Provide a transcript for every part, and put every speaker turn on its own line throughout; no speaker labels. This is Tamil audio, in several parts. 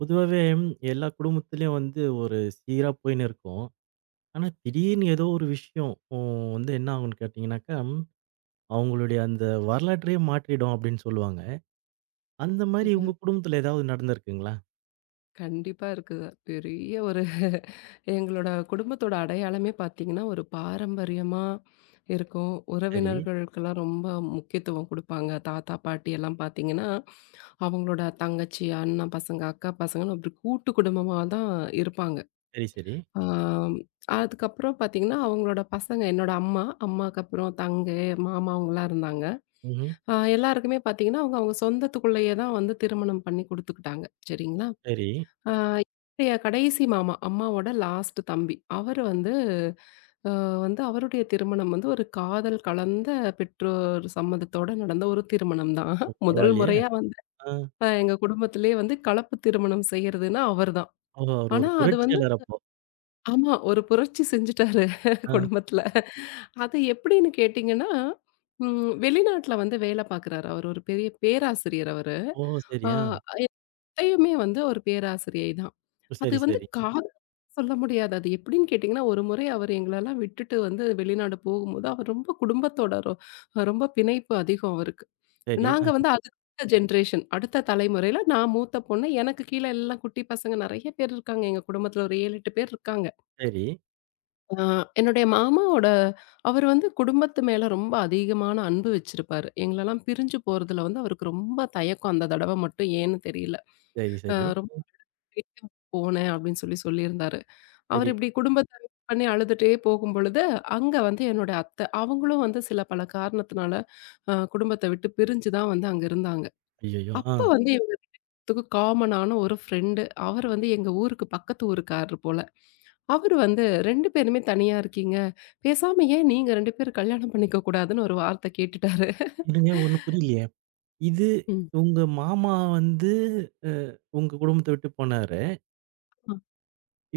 பொதுவாவே எல்லா குடும்பத்திலயும் வந்து ஒரு சீரா போயின்னு இருக்கும். ஆனா, திடீர்னு ஏதோ ஒரு விஷயம் வந்து என்ன ஆகும்னு கேட்டீங்கன்னாக்கா, அவங்களுடைய அந்த வரலாற்றையே மாற்றிடும் அப்படின்னு சொல்லுவாங்க. அந்த மாரி
கண்டிப்பா,
உங்க குடும்பத்துல ஏதாவது நடந்திருக்குங்களா?
கண்டிப்பா இருக்குது. பெரிய ஒரு எங்களோட குடும்பத்தோட அடையாளமே பார்த்தீங்கன்னா, ஒரு பாரம்பரியமா இருக்கும்.
சரி,
உறவினர்களுக்கெல்லாம் ரொம்ப முக்கியத்துவம் குடுப்பாங்க. தாத்தா, பாட்டி எல்லாம் பார்த்தீங்கன்னா, அவங்களோட தங்கச்சி, அண்ணன் பசங்க, அக்கா பசங்கன்னு அப்படி கூட்டு குடும்பமா தான் இருப்பாங்க.
சரி, சரி.
ஆ அதுக்கப்புறம் பார்த்தீங்கன்னா, அவங்களோட பசங்க என்னோட அம்மா, அம்மாக்கு அப்புறம் தங்கை, மாமா அவங்கலாம் இருந்தாங்க.
ம்ஹ்ம்.
எல்லாருக்குமே பார்த்தீங்கன்னா, அவங்க அவங்க சொந்தத்துக்குள்ளேயே தான் வந்து திருமணம் பண்ணி குடுத்துக்கிட்டாங்க. சரிங்களா?
சரி.
ஆ என்னுடைய கடைசி மாமா, அம்மாவோட லாஸ்ட் தம்பி. அவரு வந்து அ வந்து அவருடைய திருமணம் வந்து ஒரு காதல் கலந்த பெற்றோர் சம்மதத்தோட நடந்த ஒரு திருமணம் தான்.
ஓ!
முதல்
பரவாயில்லையே!
முறையா வந்து
ஆ.
எங்க குடும்பத்திலேயே வந்து கலப்பு திருமணம் செய்றதுன்னா அவர்தான்.
ஓஹோ! அவரு ஒரு
ஆனா அது வந்து
புரட்சியாளர் அப்போ.
ஆமா ஒரு புரட்சி செஞ்சுட்டாரு
ஆ.
குடும்பத்துல. அது எப்படின்னு கேட்டீங்கன்னா, வெளிநாட்ல வந்து வேல பார்க்குறாரு. அவரு ஒரு பெரிய பேராசிரியர் அவரு.
ஓ! சரி.
ஆ
ஆ.
என் அத்தையுமே வந்து ஒரு பேராசிரியை தான். அது
சரி,
வந்து
சரி.
காது சொல்ல முடியாது. அது எப்படின்னு கேட்டீங்கன்னா, ஒரு முறை அவர் எங்களெல்லாம் விட்டுட்டு வந்து வெளிநாடு போகும்போது, அவர் ரொம்ப குடும்பத்தோட ரொம்ப பிணைப்பு அதிகம் அவருக்கு.
சரி.
நாங்க
ஆ.
வந்து அடுத்த ஜென்ரேஷன் அடுத்த தலைமுறையில நான் மூத்த பொண்ணு. எனக்கு கீழ எல்லாம் குட்டி பசங்க நெறைய பேர் இருக்காங்க. எங்க குடும்பத்துல ஒரு 7, 8 பேர் இருக்காங்க.
சரி.
ஆ என்னுடைய மாமாவோட அவர் வந்து குடும்பத்து மேல ரொம்ப அதிகமான அன்பு வச்சிருப்பாரு. எங்களெல்லாம் பிரிஞ்சு போறதுல வந்து அவருக்கு ரொம்ப தயக்கம் அந்த தடவ மட்டும் ஏன்னு தெரியல.
சரி, சரி.
ரொம்ப பிரிஞ்சு போனேன் அப்படின்னு சொல்லி சொல்லியிருந்தாரு.
சரி.
அவர் இப்படி குடும்பத்த பண்ணி அழுதுட்டே போகும்பொழுது, அங்க வந்து என்னோட அத்தை, அவங்களும் வந்து சில பல காரணத்தினால குடும்பத்த விட்டு பிரிஞ்சு தான் வந்து அங்க இருந்தாங்க.
ஐய்யய்யோ!
அப்ப
ஆ.
வந்து இவங்க காமனான ஒரு ஃப்ரெண்டு, அவர் வந்து எங்க ஊருக்கு பக்கத்து ஊருக்காரரு போல. அவரு வந்து 2 பேருமே தனியா இருக்கீங்க. பேசாம ஏன் நீங்க 2 பேரும் கல்யாணம் பண்ணிக்க கூடாதுன்னு ஒரு வார்த்தை கேட்டுட்டாரு.
என்னங்க ஒண்ணும் புரியலையே! இது
ம்.
உங்க மாமா வந்து அ உங்க குடும்பத்த விட்டு போனாரு.
ம்.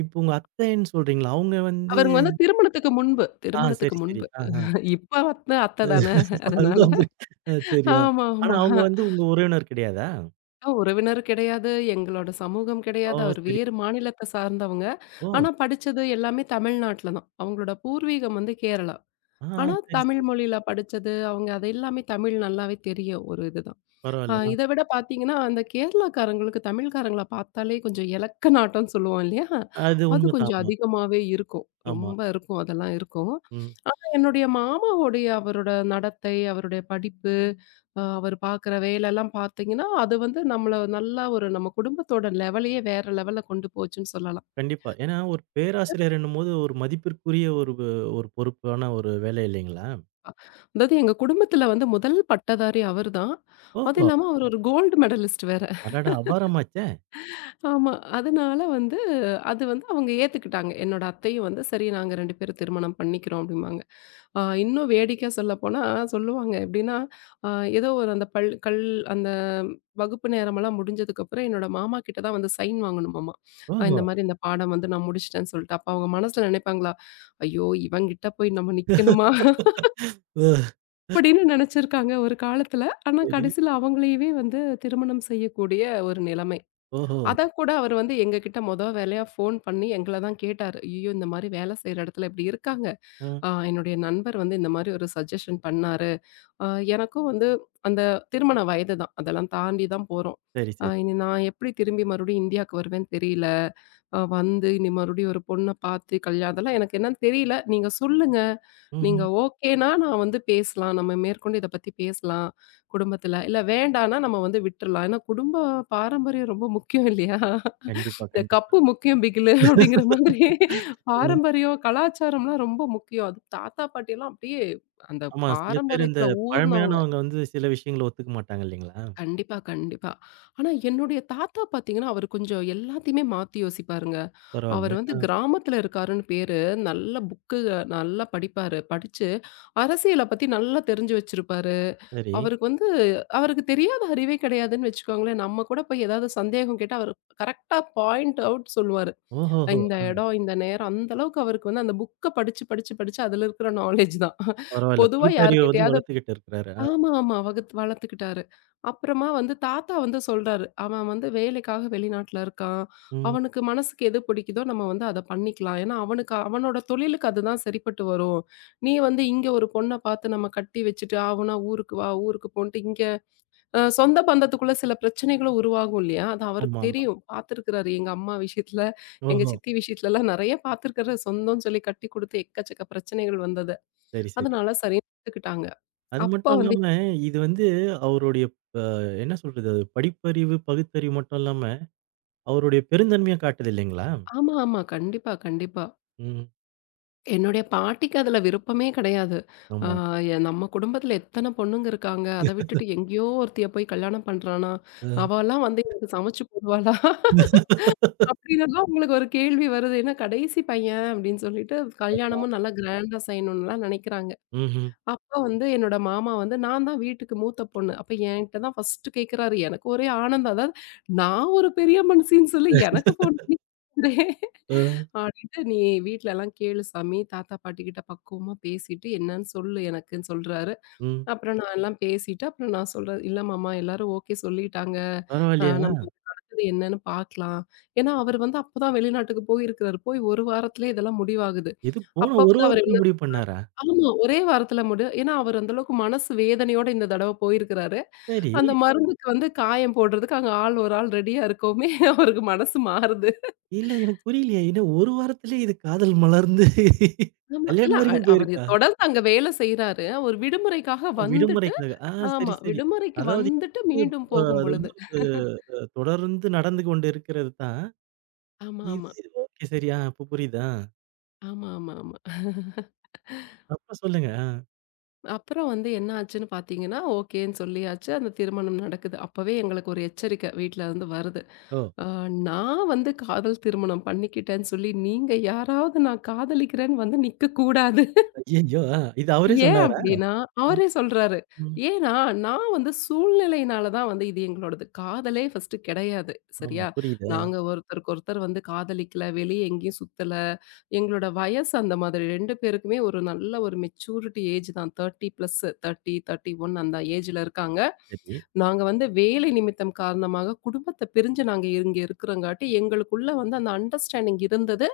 இப்ப உங்க அத்தைன்னு சொல்றீங்களா? அவங்க வந்து
அவருங்க வந்து திருமணத்துக்கு முன்பு
ஆ
திருமணத்துக்கு
சரி, சரி.
முன்பு.
ஆஹா.
இப்ப வந்து அத்தை தானே அதனால.
அதுதான் புரி ஆ சரியா.
ஆமா,
ஆனா
ஆமா.
அவங்க வந்து உங்க உறவினர் கிடையாதா?
உறவினர் கிடையாது, எங்களோட சமூகம்
ஓ!
கிடையாது. அவர்
சரி.
வேறு மாநிலத்த சார்ந்தவங்க.
ஓ!
ஆனா படிச்சது எல்லாமே தமிழ்நாட்ல தான். அவங்களோட பூர்வீகம் வந்து கேரளா.
ஆ
ஆனா
சரி,
தமிழ்
சரி.
மொழியில படிச்சது, அவங்க அது எல்லாமே தமிழ் நல்லாவே தெரியும் ஒரு இதுதான்.
பரவால்ல.
இத விட பார்த்தீங்கன்னா, அந்த கேரளாக்காரங்களுக்கு தமிழ்காரங்கள பார்த்தாலே கொஞ்சம் இலக்க நாட்டம்ன்னு சொல்லுவோம் இல்லையா?
அது
அது
உண்மைதான்.
கொஞ்சம்
ஆமா,
அதிகமாவே இருக்கும்.
ஆமா.
ரொம்ப இருக்கும். அதெல்லாம் இருக்கும்.
ம்.
என்னுடைய மாமாவுடைய அவரோட நடத்தை, அவருடைய படிப்பு, அவர் பார்க்குற வேலைலாம் பார்த்தீங்கன்னா, அது வந்து நம்மள நல்லா ஒரு நம்ம குடும்பத்தோட லெவலயே வேற லெவல்ல கொண்டு போச்சுன்னு சொல்லலாம்.
கண்டிப்பா. ஏன்னா ஒரு பேராசிரியர் என்னும்போது ஒரு மதிப்பிற்குரிய ஒரு ஒரு பொறுப்பான ஒரு வேலை இல்லைங்களா?
அதாவது எங்க குடும்பத்தில வந்து முதல் பட்டதாரி அவர்தான். அது
ஓஹோ!
இல்லாம அவர் ஒரு கோல்டு மெடலிஸ்ட் வேற.
அடடா! அபாரமாச்சே!
ஆமா. அதனால வந்து அது வந்து அவங்க ஏத்துக்கிட்டாங்க. என்னோட அத்தையும் வந்து, "சரி நாங்க 2 பேரும் திருமணம் பண்ணிக்கிறோம்" அப்படிம்பாங்க. இன்னும் வேடிக்கையா சொல்லப்போனா, சொல்லுவாங்க எப்படின்னா, அ ஏதோ ஒரு அந்த பள் கல் அந்த வகுப்பு நேரமெல்லாம் முடிஞ்சதுக்கப்புறம் என்னோட மாமா கிட்ட தான் வந்து சைன் வாங்கணுமாமா. இந்த
ஓஹோ!
மாரி இந்த பாடம் வந்து நான் முடிச்சுட்டேன்னு சொல்லிட்டு. அப்ப அவங்க மனசுல நினைப்பாங்களா, "ஐயோ! இவங்கிட்ட போய் நம்ம நிக்கணுமா?"
ஓ
அப்படின்னு நெனச்சிருக்காங்க ஒரு காலத்துல. ஆனா
சரி.
கடைசில அவங்களையவே வந்து திருமணம் செய்யக்கூடிய ஒரு நிலைமை.
ஓஹோ!
அத கூட அவர் வந்து எங்ககிட்ட மொத வேலையா ஃபோன் பண்ணி எங்கள தான் கேட்டாரு. "ஐயய்யோ! இந்த மாரி வேலை செய்ற இடத்துல இப்படி இருக்காங்க.
ஆ
என்னுடைய நண்பர் வந்து இந்த மாரி ஒரு சஜஷன் பண்ணாரு. அ எனக்கும் வந்து அந்த திருமண வயது தான். அதெல்லாம் தாண்டி தான் போறோம்.
சரி, சரி.
இனி நான் எப்படி திரும்பி மறுபடியும் இந்தியாவுக்கு வருவேன்னு தெரியல. வந்து இனி மறுபடியும் ஒரு பொண்ண பார்த்து கல்யாணம் அதெல்லாம் எனக்கு என்னன்னு தெரியல. நீங்க சொல்லுங்க. நீங்க
ம்ஹ்ம்.
ஓகேன்னா நான் வந்து பேசலாம். நம்ம மேற்கொண்டு இத பத்தி பேசலாம் குடும்பத்துல. இல்ல வேண்டான்னா நம்ம வந்து விட்டுறலாம்." ஏன்னா குடும்ப பாரம்பரியம் ரொம்ப முக்கியம் இல்லையா?
கண்டிப்பா,
இந்த
கண்டிப்பா.
கப்பு முக்கியம் பிகிலு அப்படிங்கிற மாதிரி பாரம்பரியம், கலாச்சாரம்லாம் ரொம்ப முக்கியம். அது தாத்தா, பாட்டிலாம் அப்படியே அந்த
ஆமா, சில பேர் இந்த
பாரம்பரியத்துல ஊர்னவங்க.
பழமையானவங்க வந்து சில விஷயங்கள ஒத்துக்க மாட்டாங்க இல்லைங்களா?
கண்டிப்பா, கண்டிப்பா. ஆனா என்னுடைய தாத்தா பாத்தீங்கன்னா, அவரு கொஞ்சம் எல்லாத்தையுமே மாத்தி யோசிப்பாருங்க.
பரவால்ல.
அவரு வந்து
ஆ
கிராமத்துல இருக்காருன்னு பேரு. நல்ல புக்கு நல்லா படிப்பாரு. படிச்சு அரசியல பத்தி நல்லா தெரிஞ்சு வச்சிருப்பாரு.
சரி.
அவருக்கு வந்து அவருக்கு தெரியாத அறிவே கிடையாதுன்னு வச்சுக்கோங்களேன். நம்ம கூட போய் ஏதாவது சந்தேகம் கேட்டா, அவரு கரெக்ட்டா பாயிண்ட் அவுட் சொல்லுவாரு.
ஓஹோஹோ!
இந்த
ஆ
இடம், இந்த நேரம் அந்த அளவுக்கு அவருக்கு வந்து அந்த புக்க படிச்சு, படிச்சு, படிச்சு அதுல இருக்கிற நாலேட்ஜ் தான்.
பரவால்ல.
பொதுவா
பகுத்தறிவ வந்து
யார்கிட்டயாவது
வளர்த்துக்கிட்டு இருக்கிறாரு. ஆ.
ஆமா, ஆமா. வளர்த்துக்கிட்டாரு. அப்புறமா வந்து தாத்தா வந்து சொல்றாரு, "அவன் வந்து வேலைக்காக வெளிநாட்டுல இருக்கான்.
ம்.
அவனுக்கு மனசுக்கு எது பிடிக்குதோ நம்ம வந்து அத பண்ணிக்கலாம். ஏன்னா அவனுக்கு அவனோட தொழிலுக்கு அதுதான் சரிப்பட்டு வரும். நீ வந்து இங்க ஒரு பொண்ண பார்த்து நம்ம கட்டி வச்சுட்டு, ஆவுன்னா ஊருக்கு வா, ஊருக்கு போன்ட்டு இங்க சொந்த பந்தத்துக்குள்ள சில பிரச்சனைகளும் உருவாகும் இல்லையா? அது அவருக்கு
ஆமாமா.
தெரியும். பார்த்துருக்கிறாரு. எங்க அம்மா விஷயத்துல, எங்க
ஓஹோ!
சித்தி விஷயத்துலலாம் நெறைய பார்த்துருக்காரு. சொந்தம்னு சொல்லி கட்டி குடுத்து எக்கச்சக்க பிரச்சனைகள் வந்தத.
சரி, சரி.
அதனால சரின்னு ஒத்துக்கிட்டாங்க.
அது
அப்பா
மட்டும்
வந்து
இல்லாம, இது வந்து அவருடைய அ என்ன சொல்றது? அது படிப்பறிவு, பகுத்தறிவு மட்டும் இல்லாம, அவருடைய பெருந்தன்மைய காட்டுது இல்லைங்களா?
ஆமா, ஆமா. கண்டிப்பா, கண்டிப்பா.
ம்.
என்னுடைய பாட்டிக்கு அதுல விருப்பமே கிடையாது. ஆ
ஆமா.
எ நம்ம குடும்பத்துல எத்தன பொண்ணுங்க இருக்காங்க. அத விட்டுட்டு எங்கேயோ ஒருத்திய போய் கல்யாணம் பண்றானா?
அ.
அவலாம் வந்து எனக்கு சமைச்சு போடுவாளா? அப்படின்னதும் உங்களுக்கு ஒரு கேள்வி வருது. ஏன்னா கடைசி பையன் அப்படின்னு சொல்லிட்டு
ஆமா.
கல்யாணமும் நல்லா கிராண்டா செய்யணும்லாம் நினைக்கிறாங்க.
ம்ஹ்ம்.
அப்ப வந்து என்னோட மாமா வந்து நான் தான் வீட்டுக்கு மூத்த பொண்ணு. அப்ப என்கிட்ட தான் ஃபர்ஸ்ட்டு கேட்கிறாரு. எனக்கு ஒரே ஆனந்தம். அதாவது நான் ஒரு பெரிய மனுஷின்னு சொல்லி எனக்கு ஃபோன் பண்ணி கேட்கிறேன்.
அ.
அப்படின்ட்டு "நீ வீட்லலாம் கேளு சாமி. தாத்தா பாட்டிகிட்ட பக்குவமா பேசிட்டு என்னன்னு சொல்லு எனக்குன்னு" சொல்றாரு.
ம்.
அப்புறம் நான் எல்லாம் பேசிட்டு, அப்புறம் நான் சொல்றேன், "இல்ல மாமா எல்லாரும் ஓகே சொல்லிட்டாங்க.
பரவாயில்லையா?
நம்ம இதுக்கு அடுத்தது என்னன்னு பார்க்கலாம்." ஏன்னா அவர் வந்து அப்பதான் வெளிநாட்டுக்கு போயிருக்கிறாரு. போய் 1 வாரத்திலே இதெல்லாம் முடிவாகுது.
எது போன
அப்ப
ஒரு
வந்து அவர் என்ன
வாரத்துல முடிவு பண்ணாரா?
ஆமா. ஒரே வாரத்தில முடி ஏன்னா அவர் அந்த அளவுக்கு மனசு வேதனையோட இந்த தடவ போயிருக்கிறாரு.
சரி.
அந்த மருந்துக்கு வந்து காயம் போடுறதுக்கு அங்க ஒரு ஆள் ரெடியா இருக்கவுமே அவருக்கு மனசு மாறுது.
இல்ல எனக்கு புரியலையே! என்ன ஒரு வாரத்திலேயே இது காதல் மலர்ந்து
ஆமா. இல்ல
கல்யாணம் வரைக்கும்
அவரு
போயிருக்கா?
தொடர்ந்து அங்க வேலை செய்றாரு. ஒரு விடுமுறைக்காக
ஓ
வந்துட்டு
விடுமுறைக்காக. ஆ சரி,
ஆமா.
சரி.
விடுமுறைக்கு
அதாவது
வந்துட்டு
இது
மீண்டும்
ப
போகும்
அது வந்து
பொழுது.
ஒரு தொடர்ந்து நடந்து கொண்டு இருக்கிறது தான்.
ஆமா, ஆமா.
இது ஓகே சரி. ஆ இப்ப புரியுது. ஆ.
ஆமா, ஆமா, ஆமா.
அப்புறம் சொல்லுங்க. ஆ.
அப்புறம் வந்து என்ன ஆச்சுன்னு பார்த்தீங்கன்னா, ஓகேன்னு சொல்லியாச்சு. அந்த திருமணம் நடக்குது. அப்பவே எங்களுக்கு ஒரு எச்சரிக்கை வீட்லருந்து வருது.
ஓ!
அ நான் வந்து காதல் திருமணம் பண்ணிக்கிட்டேன்னு சொல்லி, நீங்க யாராவது நான் காதலிக்கிறேன்னு வந்து நிக்கக்கூடாது.
ஐய்யய்யோ! ஆ இது அவரே
ஏன்
சொன்னாரா?
அப்டின்னா,
ம்,
அவரே சொல்றாரு.
ம்.
ஏன்னா, நான் வந்து சூழ்நிலையினால தான் வந்து இது எங்களோடது. காதலே ஃபர்ஸ்ட்டு கிடையாது.
ஆமா
சரியா?
புரியுது. ஆ
நாங்க ஒருத்தருக்கு ஒருத்தர் வந்து காதலிக்கல. வெளிய எங்கேயும் சுத்தல. எங்களோட வயசு அந்த மாதிரி 2 பேருக்குமே ஒரு நல்ல ஒரு மெச்சூரிட்டி ஏஜ் தான். 30 பிளஸ் 30, 31 அந்த ஏஜ்ல இருக்காங்க.
சரி.
நாங்க வந்து வேலை நிமித்தம் காரணமாக குடும்பத்த பிரிஞ்சு நாங்க இங்க இருக்கிறங்காட்டி, எங்களுக்குள்ள வந்து அந்த அண்டர்ஸ்டாண்டிங் இருந்தது.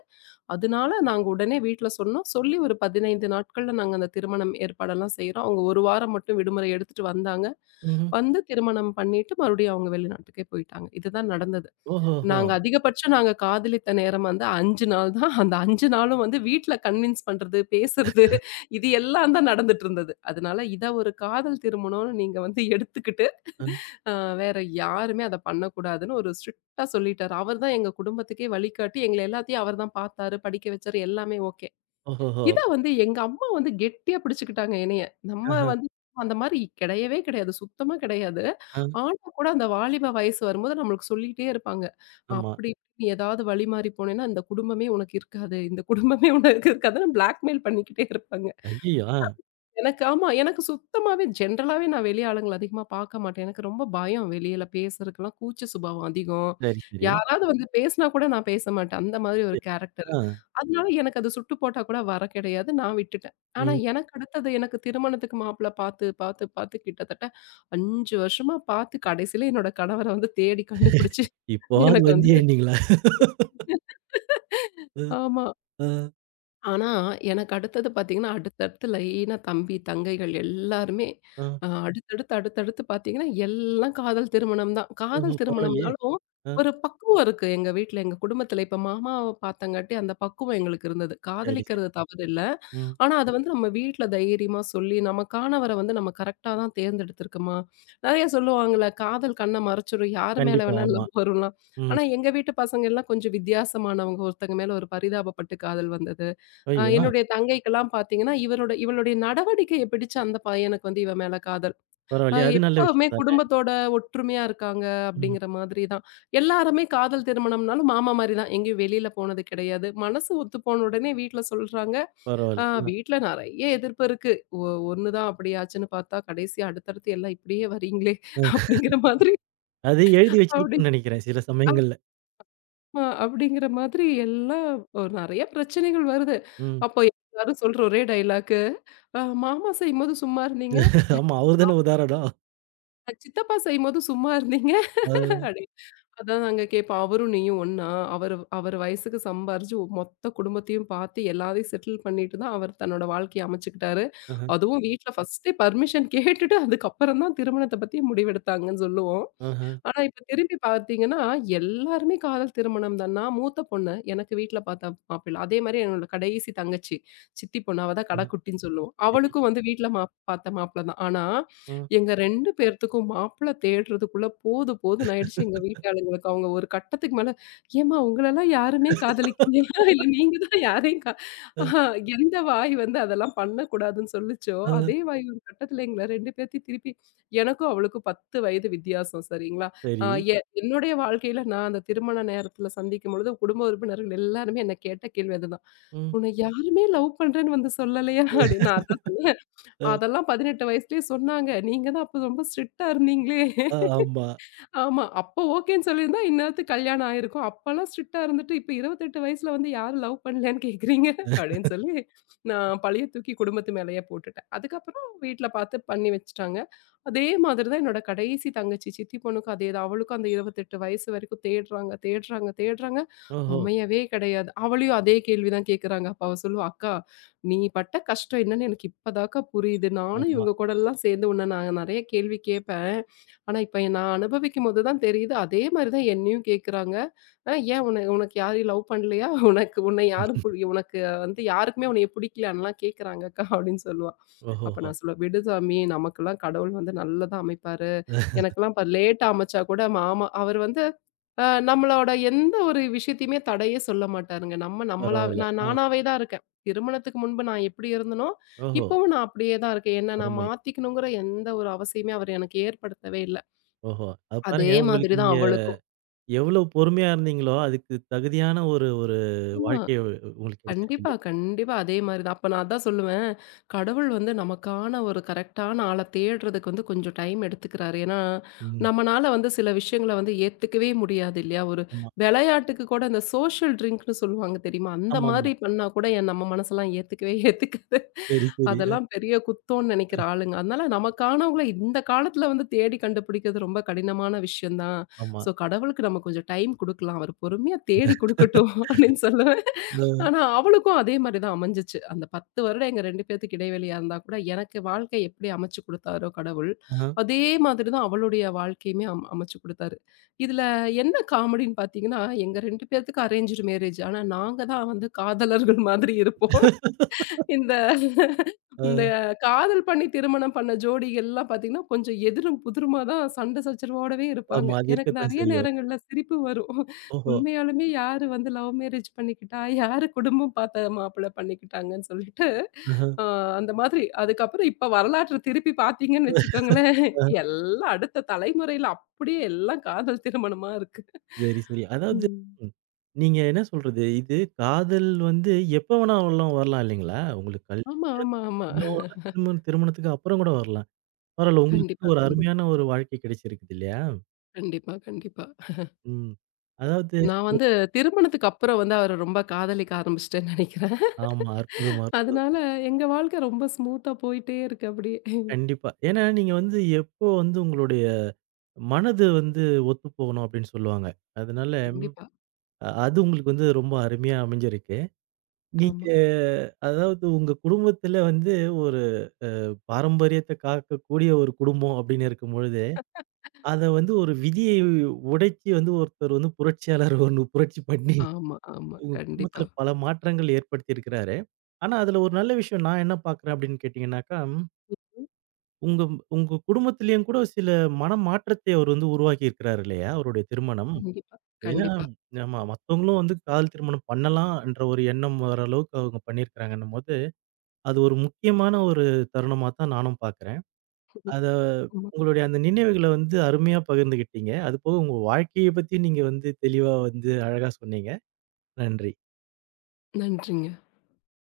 அதனால நாங்க உடனே வீட்ல சொன்னோம். சொல்லி ஒரு 15 நாட்கள்ல நாங்க அந்த திருமணம் ஏற்பாடெல்லாம் செய்றோம். அவங்க 1 வாரம் மட்டும் விடுமுறை எடுத்துட்டு வந்தாங்க.
ம்ஹ்ம்.
வந்து திருமணம் பண்ணிட்டு மறுபடியும் அவங்க வெளிநாட்டுக்கே போயிட்டாங்க. இதுதான் நடந்தது.
ஓஹோஹோ!
நாங்க அதிகபட்சம் நாங்க காதலித்த நேரம் வந்து 5 நாள் தான். அந்த 5 நாளும் வந்து வீட்ல கன்வின்ஸ் பண்றது, பேசுறது இது எல்லாம் தான் நடந்துட்டு இருந்தது. அதனால இத ஒரு காதல் திருமணம்னு நீங்க வந்து எடுத்துக்கிட்டு,
அ
அ வேற யாருமே அத பண்ணக்கூடாதுன்னு ஒரு ஸ்ட்ரிக்ட்டா சொல்லிட்டாரு. அவர் தான் எங்க குடும்பத்துக்கே வழிகாட்டி எங்கள எல்லாத்தையும் அவர் தான் பார்த்தாரு, படிக்க வச்சாரு எல்லாமே ஓகே.
ஓஹோஹோ!
இத வந்து எங்க அம்மா வந்து கெட்டியா பிடிச்சுக்கிட்டாங்க என்னைய. நம்ம
ஆஹா!
வந்து அந்த மாரி கிடையவே கிடையாது. சுத்தமா கிடையாது.
ஆ
ஆனா கூட அந்த வாலிப வயசு வரும்போது நம்மளுக்கு சொல்லிட்டே இருப்பாங்க.
ஆமா.
அப்படி இப்படி நீ ஏதாவது வழி மாறி போனேன்னா, இந்த குடும்பமே உனக்கு இருக்காது. இந்த குடும்பமே உனக்கு இருக்காதுன்னு பிளாக்மெயில் பண்ணிக்கிட்டே இருப்பாங்க.
ஐய்யய்யோ! ஆ
எனக்கு ஆமா. எனக்கு சுத்தமாவே ஜென்ரலாவே நான் வெளி ஆளுங்கள அதிகமா பார்க்க மாட்டேன். எனக்கு ரொம்ப பயம். வெளியில பேசுறதுக்கெல்லாம் கூச்ச சுபாவம் அதிகம்.
சரி, சரி.
யாராவது வந்து பேசினா கூட நான் பேச மாட்டேன். அந்த மாதிரி ஒரு
சரி.
கேரக்டர்.
ஆ.
அதனால எனக்கு அது சுட்டு போட்டா கூட வர கிடையாது. நான் விட்டுட்டேன். ஆனா
ம்.
எனக்கு அடுத்தது எனக்கு திருமணத்துக்கு மாப்பிள பார்த்து, பார்த்து, பார்த்து கிட்டத்தட்ட 5 வருஷமா பார்த்து கடைசியில என்னோட கணவர வந்து தேடி கண்டுபிடிச்சு
இப்போ அது
எனக்கு வந்து
வந்தியேன்னீங்களா?
ஆமா.
ஆ,
ஆனா எனக்கு அடுத்தது பார்த்தீங்கன்னா, அடுத்தடுத்து லைனா தம்பி, தங்கைகள் எல்லாருமே
ஆ.
அடுத்தடுத்து, அடுத்தடுத்து பார்த்தீங்கன்னா, எல்லாம் காதல் திருமணம் தான்.
ஓஹோ!
காதல்
பரவாயில்லையே!
திருமணம்னாலும்
ஆ,
ஒரு பக்குவம் இருக்கு எங்க வீட்ல, எங்க குடும்பத்தில. இப்ப மாமாவ பார்த்தங்காட்டி அந்த பக்குவம் எங்களுக்கு இருந்தது.
சரி, சரி.
காதலிக்கிறது தவறு இல்ல.
ம்.
ஆனா, அத வந்து நம்ம வீட்ல தைரியமா சொல்லி, நமக்கானவர வந்து நம்ம கரெக்ட்டா தான் தேர்ந்தெடுத்திருக்கமா. நெறைய சொல்லுவாங்கல்ல, காதல் கண்ண மறைச்சுரும். யாரு மேல
கண்டிப்பா.
வேணா
ஆமா.
லவ் வரும்லாம்.
ம்.
ஆனா, எங்க வீட்டு பசங்க எல்லாம் கொஞ்சம் வித்தியாசமானவங்க. ஒருத்தங்க மேல ஒரு பரிதாபப்பட்டு காதல் வந்தது.
ஐயோ! ஆ,
என்னுடைய தங்கைக்கெல்லாம் பார்த்தீங்கன்னா, இவரோட இவளுடைய நடவடிக்கைய பிடிச்சு அந்த பையனுக்கு வந்து இவ மேல காதல்.
பரவாயில்லையே! அது நல்ல
எப்பவுமே
விஷயம் தானே!
குடும்பத்தோட ஒற்றுமையா இருக்காங்க
ம்.
அப்படிங்கிற மாதிரி தான். எல்லாருமே காதல் திருமணம்னாலும் மாமா மாரி தான். எங்கேயும் வெளியில போனது கிடையாது. மனசு ஒத்து போன உடனே வீட்ல சொல்றாங்க.
பரவாயில்ல.
வீட்ல நெறைய எதிர்ப்பு இருக்கு. ஒ ஒண்ணு தான் அப்படியாச்சுன்னு பார்த்தா, கடைசி அடுத்தடுத்து எல்லாம் இப்படியே வரீங்களே அப்படிங்கிற மாதிரி
அது எழுதி
அப்படி
வச்சிருக்கும்னு நெனைக்கிறேன் சில
ஆமா.
சமயங்கள்ல.
அப்படிங்கிற மாதிரி எல்லாம் ஒரு நெறைய பிரச்சனைகள் வருது.
ம்.
அப்போ எல்லாரும் சொல்ற ஒரே டயலாக்கு, மாமா செய்யும்போது சும்மா இருந்தீங்க
ஆமா. அவரு தானே உதாரணம்.
சித்தப்பா செய்யும்போது சும்மா இருந்தீங்க?
ஆ.
அப்டி. அதான் நாங்க கேட்போம். அவரும் நீயும் ஒண்ணா? அவரு அவரு வயசுக்கு சம்பாரிச்சு மொத்த குடும்பத்தையும் பார்த்து எல்லாரையும் செட்டில் பண்ணிட்டு தான் அவர் தன்னோட வாழ்க்கைய அமைச்சுக்கிட்டாரு.
ஆஹ,
அதுவும் வீட்ல ஃபர்ஸ்ட்டே பர்மிஷன் கேட்டுட்டு அதுக்கப்புறம் தான் திருமணத்த பத்தி முடிவெடுத்தாங்கன்னு சொல்லுவோம்.
ஆஹ,
ஆனா இப்ப திரும்பி பார்த்தீங்கன்னா, எல்லாருமே காதல் திருமணம் தான். நான் மூத்த பொண்ணு. எனக்கு வீட்ல பார்த்த மாப்பிள்ளை. அதே மாரி என்னோட கடைசி தங்கச்சி. சித்தி பொண்ணு. அவ தான்
ஆஹ.
கடைக்குட்டின்னு சொல்லுவோம்.
சரி.
அவளுக்கும் வந்து வீட்ல பார்த்த மாப்பிள்ளை தான். ஆனா,
ஆ.
எங்க 2 பேர்த்துக்கும் மாப்பிள்ளை தேடுறதுக்குள்ள போது போதும் போதும்னு ஆயிடுச்சு எங்க வீட்டாளுங்களுக்கு. அவங்க ஒரு கட்டத்துக்கு மேல, "ஏம்மா உங்களலாம் யாருமே காதலிக்கலையா? இல்ல நீங்க தான் யாரையும் கா"
அ,
ஆஹா, எந்த வாய் வந்து அதெல்லாம் பண்ணக்கூடாதுன்னு சொல்லுச்சோ,
ஆ.
அதே வாய் ஒரு கட்டத்துல எங்கள 2 பேத்தையும் திருப்பி எனக்கும் அவளுக்கும் 10 வயது வித்தியாசம் சரிங்களா? ஆ
சரி.
எ என்னுடைய வாழ்க்கையில நான் அந்த திருமண நேரத்துல சந்திக்கும் பொழுது, குடும்ப உறுப்பினர்கள் எல்லாருமே என்ன கேட்ட கேள்வி அதுதான்.
ம்.
"உன்ன யாருமே லவ் பண்றேன்னு வந்து சொல்லலையா?" அப்படின்னு நான் அதான் சொன்னேன்.
அ,
"அதெல்லாம் 18 வயசுலயே சொன்னாங்க. நீங்க தான் அப்ப ரொம்ப ஸ்ட்ரிக்ட்டா இருந்தீங்களே!"
ஆ, ஆமா.
ஆமா. அப்போ ஓகேன்னு சொல்லியிருந்தா, இந்நேரத்துக்கு கல்யாணம் ஆயிருக்கும். அப்பலாம் ஸ்ட்ரிக்ட்டா இருந்துட்டு, இப்ப 28 வயசுல வந்து யாரும் லவ் பண்ணலன்னு கேட்குறீங்க? அப்படின்னு சொல்லி, நான் பழிய தூக்கி குடும்பத்து மேலயே போட்டுட்டேன். அதுக்கப்புறம் வீட்ல பார்த்து பண்ணி வச்சுட்டாங்க. அதே மாதிரி தான் என்னோட கடைசி தங்கச்சி, சித்தி பொண்ணுக்கும் அதே தான். அவளுக்கும் அந்த 28 வயசு வரைக்கும் தேடுறாங்க, தேடுறாங்க, தேடுறாங்க.
ஓஹோ!
அமையவே கிடையாது. அவளையும் அதே கேள்வி தான் கேட்குறாங்க. அப்ப அவ சொல்லுவா, "அக்கா, நீ பட்ட கஷ்டம் என்னன்னு எனக்கு இப்பதாக்கா புரியுது. நானும்
ஆமா.
இவங்க கூடலாம் சேர்ந்து உன்ன நான் நெறைய கேள்வி கேட்பேன். ஆனா, இப்ப நான் அனுபவிக்கும்போது தான் தெரியுது, அதே மாரி தான் என்னையும் கேட்குறாங்க. ஏன் உனக்கு யாரையும் லவ் பண்ணலையா? உனக்கு உன்ன யாரும் புடி உனக்கு வந்து யாருக்குமே உன்னைய பிடிக்கலையான்னுலாம் கேட்குறாங்க அக்கா" அப்படின்னு சொல்லுவா. அப்ப
ஓஹோஹோ!
நான் சொல்லுவேன், "விடு சாமி நமக்கெல்லாம் கடவுள் வந்து நல்லதா அமைப்பாரு. எனக்கெல்லாம் இப்ப லேட்டா அமைச்சா கூட மாமா அவர் வந்து நம்மளோட எந்த ஒரு விஷயத்தையுமே தடையே சொல்ல மாட்டாருங்க. நம்ம நம்மளா
பரவாயில்ல.
நான்
ஆ.
நானாவே தான் இருக்கேன். திருமணத்துக்கு முன்பு நான் எப்படி இருந்தனோ,
ஓஹோ!
இப்பவும் நான் அப்படியே தான் இருக்கேன். என்ன நான்
அருமை.
மாத்திக்கணுங்கிற எந்த ஒரு அவசியமே அவர் எனக்கு ஏற்படுத்தவே இல்ல."
ஓஹோ! அது
அதே
பாருங்க
மாதிரி
உங்களுக்கு
தான்
நீங்க
அவளுக்கும்.
எவ்வளோ பொறுமையா இருந்தீங்களோ, அதுக்கு தகுதியான ஒரு ஒரு
ஆமா.
வாழ்க்கை உங்களுக்கு கிடைச்சிருக்கு
கண்டிப்பா,
இல்லையா?
கண்டிப்பா. அதே மாரி தான். அப்ப நான் அதான் சொல்லுவேன். கடவுள் வந்து நமக்கான ஒரு கரெக்ட்டான ஆள தேடுறதுக்கு வந்து கொஞ்சம் டைம் எடுத்துக்கிறாரு. ஏன்னா,
ம்.
நம்மனால வந்து சில விஷயங்கள வந்து ஏத்துக்கவே முடியாது இல்லையா? ஒரு
ஆமா.
விளையாட்டுக்கு கூட இந்த சோஷியல் ட்ரிங்க்ன்னு சொல்லுவாங்க தெரியுமா? அந்த
ஆமாமா.
மாரி பண்ணா கூட நம்ம மனசெல்லாம் ஏத்துக்கவே ஏத்துக்காது.
சரி, சரி. அ.
அதெல்லாம் பெரிய குத்தம்னு நெனைக்கிற ஆளுங்க. அதனால நமக்கானவங்கள இந்த காலத்துல வந்து தேடி கண்டுபிடிக்கிறது ரொம்ப கடினமான விஷயம் தான்.
ஆமா.
ஸோ கடவுளுக்கு நம்ம கொஞ்சம் டைம் குடுக்கலாம். அவர் பொறுமையா தேடி குடுக்கட்டும் அப்படின்னு சொல்லுவேன்.
அ.
ஆனா, அவளுக்கும் அதே மாரி தான் அமைஞ்சுச்சு. அந்த 10 வருடம் எங்க 2 பேத்துக்கு இடைவெளியா இருந்தா கூட, எனக்கு வாழ்க்கை எப்படி அமைச்சு குடுத்தாரோ கடவுள்,
ஆஹா.
அதே மாதிரி தான் அவளுடைய வாழ்க்கையுமே அமைச்சு குடுத்தாரு. இதுல என்ன காமெடின்னு பார்த்தீங்கன்னா, எங்க 2 பேத்துக்கும் அரேஞ்சுடு மேரேஜ். ஆனா, நாங்க தான் வந்து காதலர்கள் மாதிரி இருப்போம். இந்த
அ.
இந்த காதல் பண்ணி திருமணம் பண்ண ஜோடிகள்லாம் பார்த்தீங்கன்னா, கொஞ்சம் எதிரும் புதிருமா தான் சண்டை சச்சரவோடவே இருப்பாங்க.
ஆமா. அது
எனக்கு
இருக்கத்தான்
நெறைய
செய்யும்.
நேரங்கள்ல சிரிப்பு வரும்.
ஓஹோ!
உண்மையாலுமே யாரு வந்து லவ் மேரேஜ் பண்ணிக்கிட்டா? யாரு குடும்பம் பார்த்த மாப்பிள்ளை பண்ணிக்கிட்டாங்கன்னு சொல்லிட்டு,
ஆஹ.
அ அந்த மாதிரி அதுக்கப்புறம் இப்ப வரலாற்ற திருப்பி பார்த்தீங்கன்னு வச்சுக்கோங்களேன்,
அ.
எல்லாம் அடுத்த தலைமுறையில அப்படியே எல்லாம் காதல் திருமணமா இருக்கு.
சரி, சரி. அதாவது
ம்.
ம். நீங்க என்ன சொல்றது? இது காதல் வந்து எப்ப வேணாலும் வரலாம் இல்லைங்களா? உங்களுக்கு கல்
ஆமா, ஆமா, ஆமா.
முன்னவும் வரலாம், திருமணத்துக்கு அப்புறம் கூட வரலாம். பரவால்ல உங்களுக்கு
கண்டிப்பா,
வந்து ஒரு
கண்டிப்பா,
அருமையான ஒரு வாழ்க்கை கிடைச்சிருக்குது இல்லையா?
கண்டிப்பா, கண்டிப்பா.
ம். அதாவது
நான் வந்து திருமணத்துக்கு அப்புறம் வந்து அவர ரொம்ப காதலிக்க ஆரம்பிச்சுட்டேன்னு நெனைக்கிறேன்.
ஆமா. அற்புதம், அற்புதம்.
அதனால எங்க வாழ்க்கை ரொம்ப ஸ்மூத்தா போயிட்டே இருக்கு அப்படியே.
கண்டிப்பா. ஏன்னா, நீங்க வந்து எப்போ வந்து உங்களுடைய மனது வந்து ஒத்து போகணும் அப்படின்னு சொல்லுவாங்க. அதனால ம்,
கண்டிப்பா.
அ- அது உங்களுக்கு வந்து ரொம்ப அருமையா அமைஞ்சிருக்கு. நீங்க
ஆமா,
அதாவது உங்க குடும்பத்துல வந்து ஒரு பாரம்பரியத்த காக்கக்கூடிய ஒரு குடும்பம் அப்படின்னு இருக்கும்பொழுது, அத வந்து ஒரு விதியை உடைச்சு வந்து ஒருத்தர் வந்து புரட்சியாளர் ஒண்ணு புரட்சி பண்ணி
ஆமா, ஆமா.
உங்க
கண்டிப்பா.
குடும்பத்துல பல மாற்றங்கள் ஏற்படுத்தியிருக்கிறாரு. ஆனா, அதுல ஒரு நல்ல விஷயம் நான் என்ன பார்க்குறேன் அப்படின்னு கேட்டீங்கன்னாக்கா
ம்,
உங்க உங்க குடும்பத்திலயும் கூட சில மனமாற்றத்தை அவர் வந்து உருவாக்கி இருக்கிறாரு இல்லையா? அவருடைய திருமணம்.
கண்டிப்பா,
ஏன்னா
கண்டிப்பா.
ஆமா மத்தவங்களும் வந்து காதல் திருமணம் பண்ணலான்ற ஒரு எண்ணம் வர அளவுக்கு அவங்க பண்ணியிருக்கிறாங்கன்னும்போது, அது ஒரு முக்கியமான ஒரு தருணமா தான் நானும் பார்க்குறேன்.
ம்,
அத
ஆமா.
உங்களுடைய அந்த நினைவுகள வந்து அருமையா பகிர்ந்துகிட்டீங்க. அதுபோக உங்க வாழ்க்கைய பத்தி நீங்க வந்து தெளிவா வந்து அழகா சொன்னீங்க. நன்றி.
நன்றிங்க.